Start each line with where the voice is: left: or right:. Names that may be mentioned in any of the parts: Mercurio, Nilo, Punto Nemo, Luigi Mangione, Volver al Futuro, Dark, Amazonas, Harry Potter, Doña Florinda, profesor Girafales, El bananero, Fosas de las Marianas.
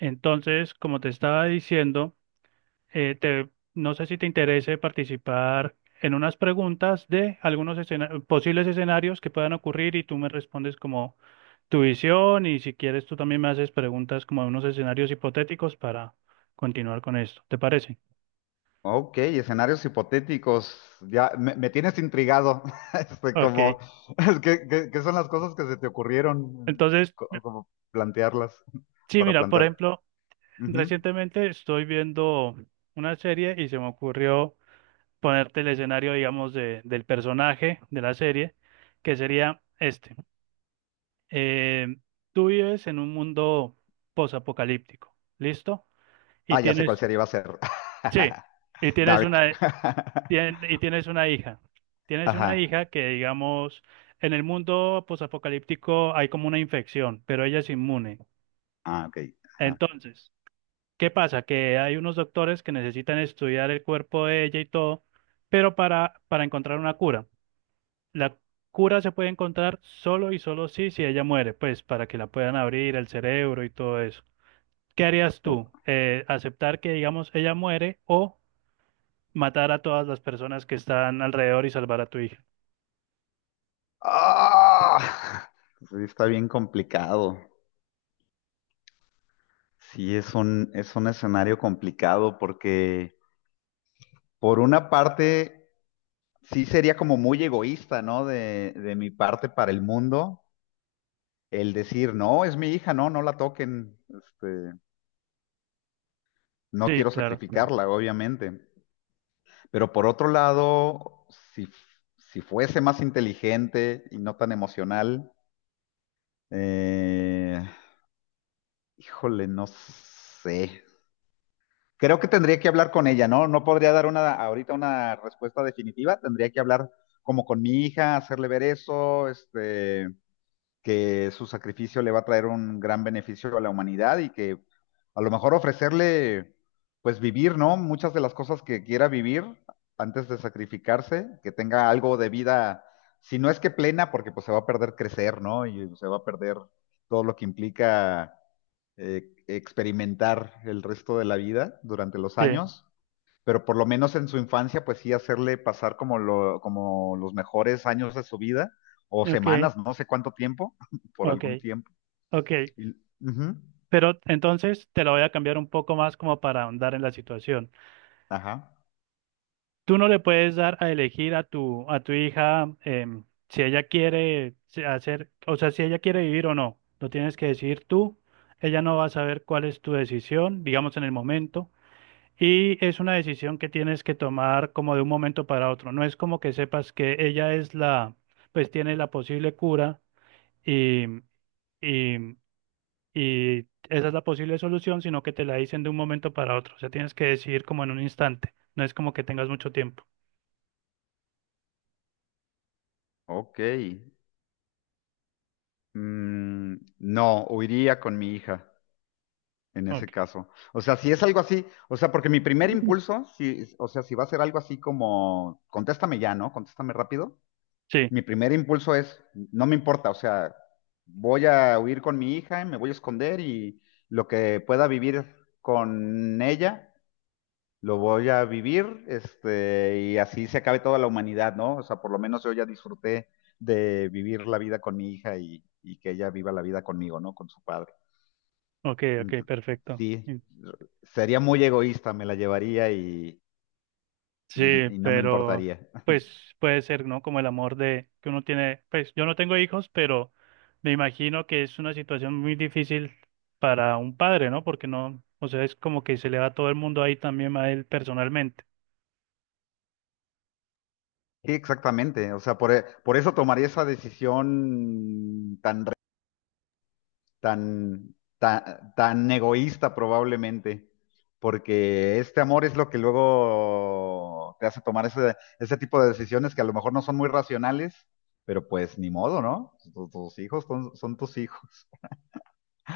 right: Entonces, como te estaba diciendo, no sé si te interese participar en unas preguntas de algunos posibles escenarios que puedan ocurrir y tú me respondes como tu visión, y si quieres tú también me haces preguntas como de unos escenarios hipotéticos para continuar con esto. ¿Te parece?
left: Ok, escenarios hipotéticos. Ya me tienes intrigado. Este,
right: Ok.
left: como, ¿ qué son las cosas que se te ocurrieron?
right: Entonces,
left: Como, plantearlas,
right: sí,
left: para
right: mira, por
left: plantear.
right: ejemplo,
left: Ujú.
right: recientemente estoy viendo una serie y se me ocurrió ponerte el escenario, digamos, de, del personaje de la serie, que sería este. Eh, Tú vives en un mundo posapocalíptico, ¿listo? Y
left: Ah, ya sé cuál
right: tienes,
left: serie va a ser.
right: sí, y tienes
left: Dark.
right: una, y tienes una hija. Tienes una
left: Ajá.
right: hija que, digamos, en el mundo posapocalíptico hay como una infección, pero ella es inmune.
left: Ah, ok. Ajá.
right: Entonces, ¿qué pasa? Que hay unos doctores que necesitan estudiar el cuerpo de ella y todo, pero para encontrar una cura. La cura se puede encontrar solo y solo sí si ella muere, pues para que la puedan abrir el cerebro y todo eso. ¿Qué harías
left: O-
right: tú? Aceptar que, digamos, ella muere, o matar a todas las personas que están alrededor y salvar a tu hija?
left: ¡Ah! Sí, está bien complicado. Sí, es un escenario complicado porque por una parte. Sí sería como muy egoísta, ¿no? De mi parte para el mundo, el decir, no, es mi hija, no la toquen, este, no
right: Sí,
left: quiero
right: claro.
left: sacrificarla, obviamente. Pero por otro lado, si, si fuese más inteligente y no tan emocional, eh, híjole, no sé. Creo que tendría que hablar con ella, ¿no? No podría dar una ahorita una respuesta definitiva, tendría que hablar como con mi hija, hacerle ver eso, este, que su sacrificio le va a traer un gran beneficio a la humanidad y que a lo mejor ofrecerle, pues vivir, ¿no? Muchas de las cosas que quiera vivir antes de sacrificarse, que tenga algo de vida, si no es que plena, porque pues se va a perder crecer, ¿no? Y se va a perder todo lo que implica experimentar el resto de la vida durante los
right: Sí,
left: años, pero por lo menos en su infancia, pues sí hacerle pasar como, como los mejores años de su vida, o
right: ok,
left: semanas, no sé cuánto tiempo, por
right: ok,
left: algún tiempo.
right: ok.
left: Y- ujú,
right: Pero entonces te la voy a cambiar un poco más como para ahondar en la situación.
left: Ajá,
right: Tú no le puedes dar a elegir a tu hija si ella quiere hacer, o sea, si ella quiere vivir o no. Lo tienes que decidir tú. Ella no va a saber cuál es tu decisión, digamos, en el momento. Y es una decisión que tienes que tomar como de un momento para otro. No es como que sepas que ella es la, pues tiene la posible cura y, y, y esa es la posible solución, sino que te la dicen de un momento para otro. O sea, tienes que decidir como en un instante. No es como que tengas mucho tiempo.
left: ok. No, huiría con mi hija en ese
right: Ok.
left: caso. O sea, si es algo así, o sea, porque mi primer impulso, si, o sea, si va a ser algo así como, contéstame ya, ¿no? Contéstame rápido.
right: Sí,
left: Mi primer impulso es, no me importa, o sea, voy a huir con mi hija, me voy a esconder y lo que pueda vivir con ella, lo voy a vivir, este, y así se acabe toda la humanidad, ¿no? O sea, por lo menos yo ya disfruté de vivir la vida con mi hija y que ella viva la vida conmigo, ¿no? Con su padre.
right: ok, ok,
left: Ent-
right: perfecto.
left: sí, sería muy egoísta, me la llevaría y,
right: Sí,
left: y- y no me
right: pero
left: importaría.
right: pues puede ser, ¿no? Como el amor de que uno tiene, pues yo no tengo hijos, pero me imagino que es una situación muy difícil para un padre, ¿no? Porque no, o sea, es como que se le va todo el mundo ahí también a él personalmente.
left: Sí, exactamente. Por eso tomaría esa decisión tan, tan, tan egoísta probablemente, porque este amor es lo que luego te hace tomar ese, ese tipo de decisiones que a lo mejor no son muy racionales, pero pues ni modo, ¿no? Tus, hijos son, son tus hijos.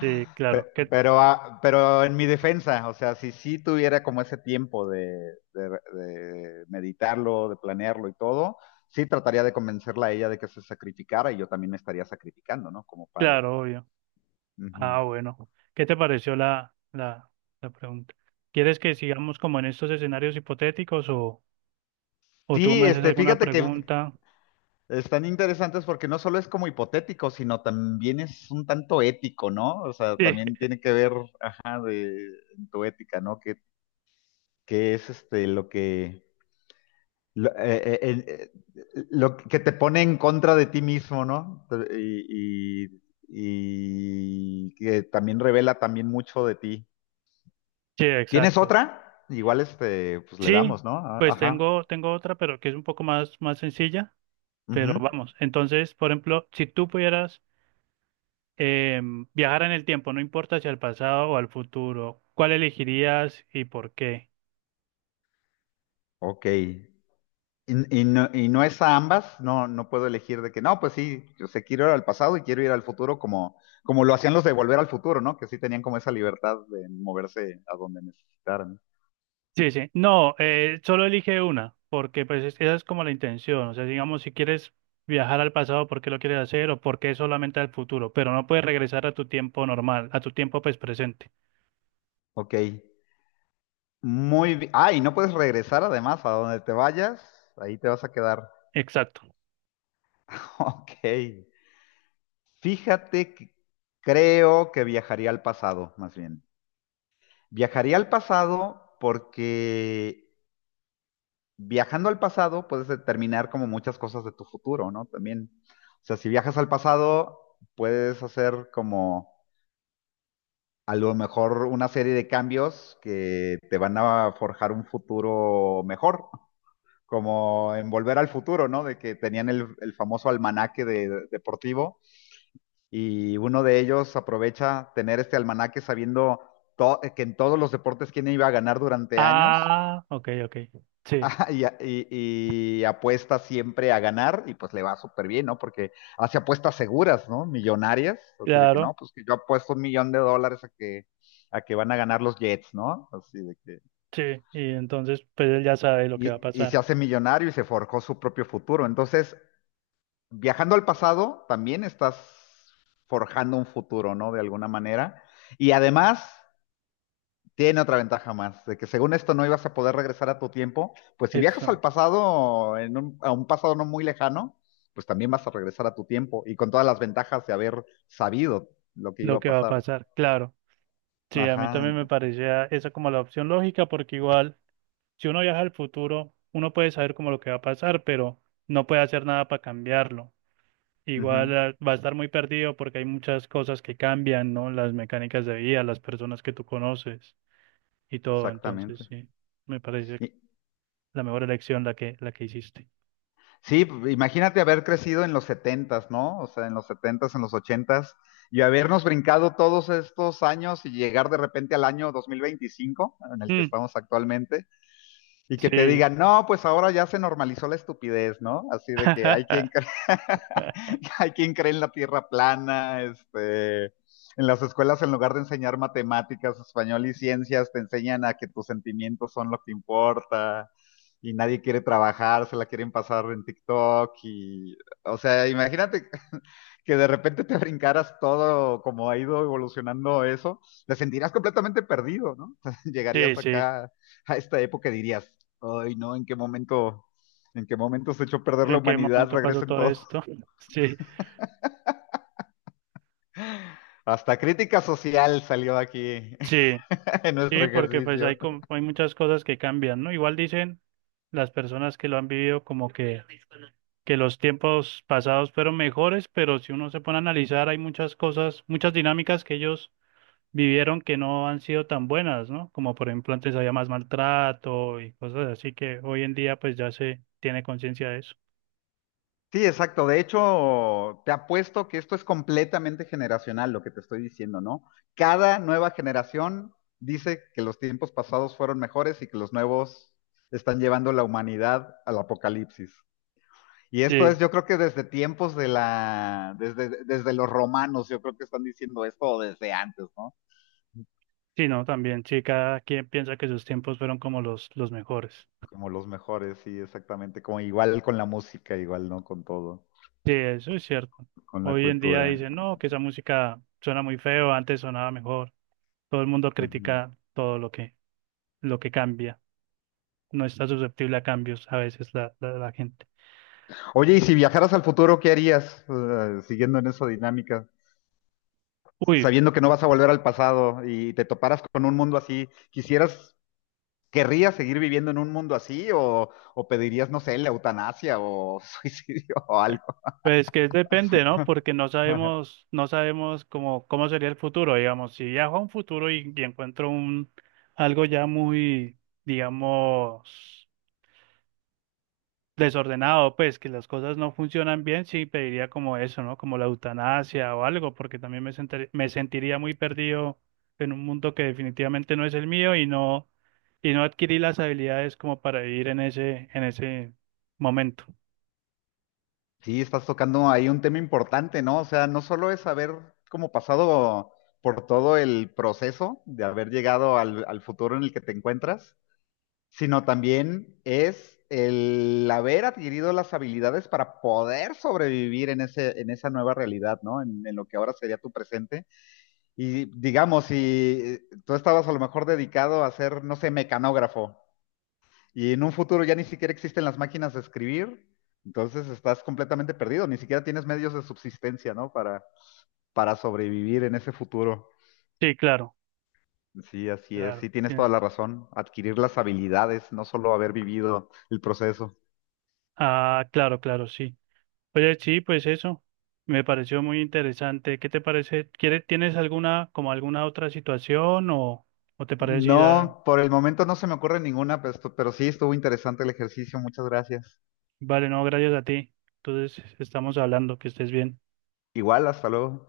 right: Sí, claro, que
left: Pero, ah, pero en mi defensa, o sea, si sí tuviera como ese tiempo de, de meditarlo, de planearlo y todo, sí trataría de convencerla a ella de que se sacrificara y yo también me estaría sacrificando, ¿no? Como padre.
right: claro, obvio.
left: Ujú.
right: Ah, bueno. ¿Qué te pareció la la pregunta? ¿Quieres que sigamos como en estos escenarios hipotéticos, o tú
left: Sí,
right: me haces
left: este,
right: alguna
left: fíjate que
right: pregunta?
left: están interesantes porque no solo es como hipotético, sino también es un tanto ético, ¿no? O sea,
right: Sí,
left: también tiene que ver, ajá, de en tu ética, ¿no? ¿Qué qué es este lo que te pone en contra de ti mismo, ¿no? Y, y- y que también revela también mucho de ti.
right: sí,
left: ¿Tienes
right: exacto.
left: otra? Igual este, pues le
right: Sí,
left: damos, ¿no? Ah,
right: pues
left: Ajá.
right: tengo, tengo otra, pero que es un poco más, más sencilla,
left: Ujú.
right: pero vamos. Entonces, por ejemplo, si tú pudieras viajar en el tiempo, no importa si al pasado o al futuro, ¿cuál elegirías y por qué?
left: Ok. Y no es a ambas, no, no puedo elegir de que no, pues sí, yo sé, quiero ir al pasado y quiero ir al futuro como, como lo hacían los de Volver al Futuro, ¿no? Que sí tenían como esa libertad de moverse a donde necesitaran.
right: Sí, sí. No, solo elige una, porque pues esa es como la intención. O sea, digamos, si quieres viajar al pasado, ¿por qué lo quieres hacer, o por qué solamente al futuro? Pero no puedes regresar a tu tiempo normal, a tu tiempo pues presente.
left: Ok. Muy bien. Ah, y no puedes regresar además a donde te vayas, ahí te vas a quedar.
right: Exacto.
left: Ok. Fíjate que creo que viajaría al pasado, más bien. Viajaría al pasado porque viajando al pasado puedes determinar como muchas cosas de tu futuro, ¿no? También. O sea, si viajas al pasado, puedes hacer como a lo mejor una serie de cambios que te van a forjar un futuro mejor. Como en Volver al Futuro, ¿no? De que tenían el famoso almanaque de, deportivo y uno de ellos aprovecha tener este almanaque sabiendo que en todos los deportes quién iba a ganar durante años
right: Ah, ok, ok. Sí,
left: ah, y, a- y- y apuesta siempre a ganar y pues le va súper bien, ¿no? Porque hace apuestas seguras, ¿no? Millonarias, así de que
right: claro.
left: no, pues que yo apuesto $1,000,000 a que van a ganar los Jets, ¿no? Así de que...
right: Sí, y entonces pues él ya sabe lo que
left: Y,
right: va a
left: y se
right: pasar.
left: hace millonario y se forjó su propio futuro. Entonces, viajando al pasado, también estás forjando un futuro, ¿no? De alguna manera. Y además, tiene otra ventaja más, de que según esto no ibas a poder regresar a tu tiempo, pues si viajas
right: Exacto,
left: al pasado, a un pasado no muy lejano, pues también vas a regresar a tu tiempo y con todas las ventajas de haber sabido lo que iba
right: lo
left: a
right: que va a
left: pasar.
right: pasar, claro. Sí, a mí
left: Ajá,
right: también me parecía esa como la opción lógica porque igual si uno viaja al futuro, uno puede saber como lo que va a pasar, pero no puede hacer nada para cambiarlo. Igual
left: ujú,
right: va a estar muy perdido porque hay muchas cosas que cambian, ¿no? Las mecánicas de vida, las personas que tú conoces y todo. Entonces,
left: exactamente.
right: sí, me parece
left: Y,
right: la mejor elección la que hiciste.
left: sí, imagínate haber crecido en los setentas, ¿no? O sea, en los setentas, en los ochentas, y habernos brincado todos estos años y llegar de repente al año 2025, en el que
right: Mm,
left: estamos actualmente, y que te
right: sí.
left: digan, no, pues ahora ya se normalizó la estupidez, ¿no? Así de que hay quien cree. Hay quien cree en la tierra plana, este, en las escuelas en lugar de enseñar matemáticas, español y ciencias, te enseñan a que tus sentimientos son lo que importa y nadie quiere trabajar, se la quieren pasar en TikTok y, o sea, imagínate que de repente te brincaras todo como ha ido evolucionando eso, te sentirías completamente perdido, ¿no?
right: Sí,
left: Llegarías
right: sí.
left: acá a esta época y dirías, ay, no, en qué momento se echó a perder la
right: ¿En qué
left: humanidad?
right: momento pasó
left: Regresen
right: todo
left: todos.
right: esto? Sí,
left: Hasta crítica social salió aquí
right: sí,
left: en nuestro
right: sí, porque pues hay,
left: ejercicio.
right: hay muchas cosas que cambian, ¿no? Igual dicen las personas que lo han vivido como que los tiempos pasados fueron mejores, pero si uno se pone a analizar, hay muchas cosas, muchas dinámicas que ellos vivieron que no han sido tan buenas, ¿no? Como por ejemplo antes había más maltrato y cosas así que hoy en día pues ya se tiene conciencia de eso.
left: Sí, exacto. De hecho, te apuesto que esto es completamente generacional lo que te estoy diciendo, ¿no? Cada nueva generación dice que los tiempos pasados fueron mejores y que los nuevos están llevando la humanidad al apocalipsis. Y esto es,
right: Sí,
left: yo creo que desde tiempos de la, desde, desde los romanos, yo creo que están diciendo esto o desde antes, ¿no?
right: sí, no, también, sí, cada quien piensa que sus tiempos fueron como los mejores.
left: Como los mejores, sí, exactamente. Como igual con la música, igual, ¿no? Con todo.
right: Sí, eso es cierto.
left: Con la
right: Hoy en día
left: cultura.
right: dicen, no, que esa música suena muy feo, antes sonaba mejor. Todo el mundo
left: Ujú.
right: critica todo lo que cambia. No está susceptible a cambios a veces la gente.
left: Oye, y si viajaras al futuro, ¿qué harías? Siguiendo en esa dinámica,
right: Uy,
left: sabiendo que no vas a volver al pasado y te toparas con un mundo así, ¿quisieras, querrías seguir viviendo en un mundo así o pedirías, no sé, la eutanasia o suicidio o algo?
right: pues que depende, ¿no? Porque no sabemos, no sabemos cómo, cómo sería el futuro, digamos. Si viajo a un futuro y encuentro un, algo ya muy, digamos, desordenado, pues que las cosas no funcionan bien, sí pediría como eso, ¿no? Como la eutanasia o algo, porque también me me sentiría muy perdido en un mundo que definitivamente no es el mío y no adquirí las habilidades como para vivir en ese momento.
left: Sí, estás tocando ahí un tema importante, ¿no? O sea, no solo es haber como pasado por todo el proceso de haber llegado al, al futuro en el que te encuentras, sino también es el haber adquirido las habilidades para poder sobrevivir en ese, en esa nueva realidad, ¿no? En lo que ahora sería tu presente. Y digamos, si tú estabas a lo mejor dedicado a ser, no sé, mecanógrafo, y en un futuro ya ni siquiera existen las máquinas de escribir, entonces estás completamente perdido, ni siquiera tienes medios de subsistencia, ¿no? Para sobrevivir en ese futuro.
right: Sí, claro,
left: Sí, así es,
right: claro.
left: sí tienes toda
right: Tienes-
left: la razón, adquirir las habilidades, no solo haber vivido el proceso.
right: ah, claro, claro, sí. Oye, sí, pues eso. Me pareció muy interesante. ¿Qué te parece? ¿Quieres, tienes alguna como alguna otra situación, o te parece si la
left: No, por el momento no se me ocurre ninguna, pues, pero sí estuvo interesante el ejercicio. Muchas gracias.
right: Vale, no, gracias a ti. Entonces, estamos hablando, que estés bien.
left: Igual, hasta luego.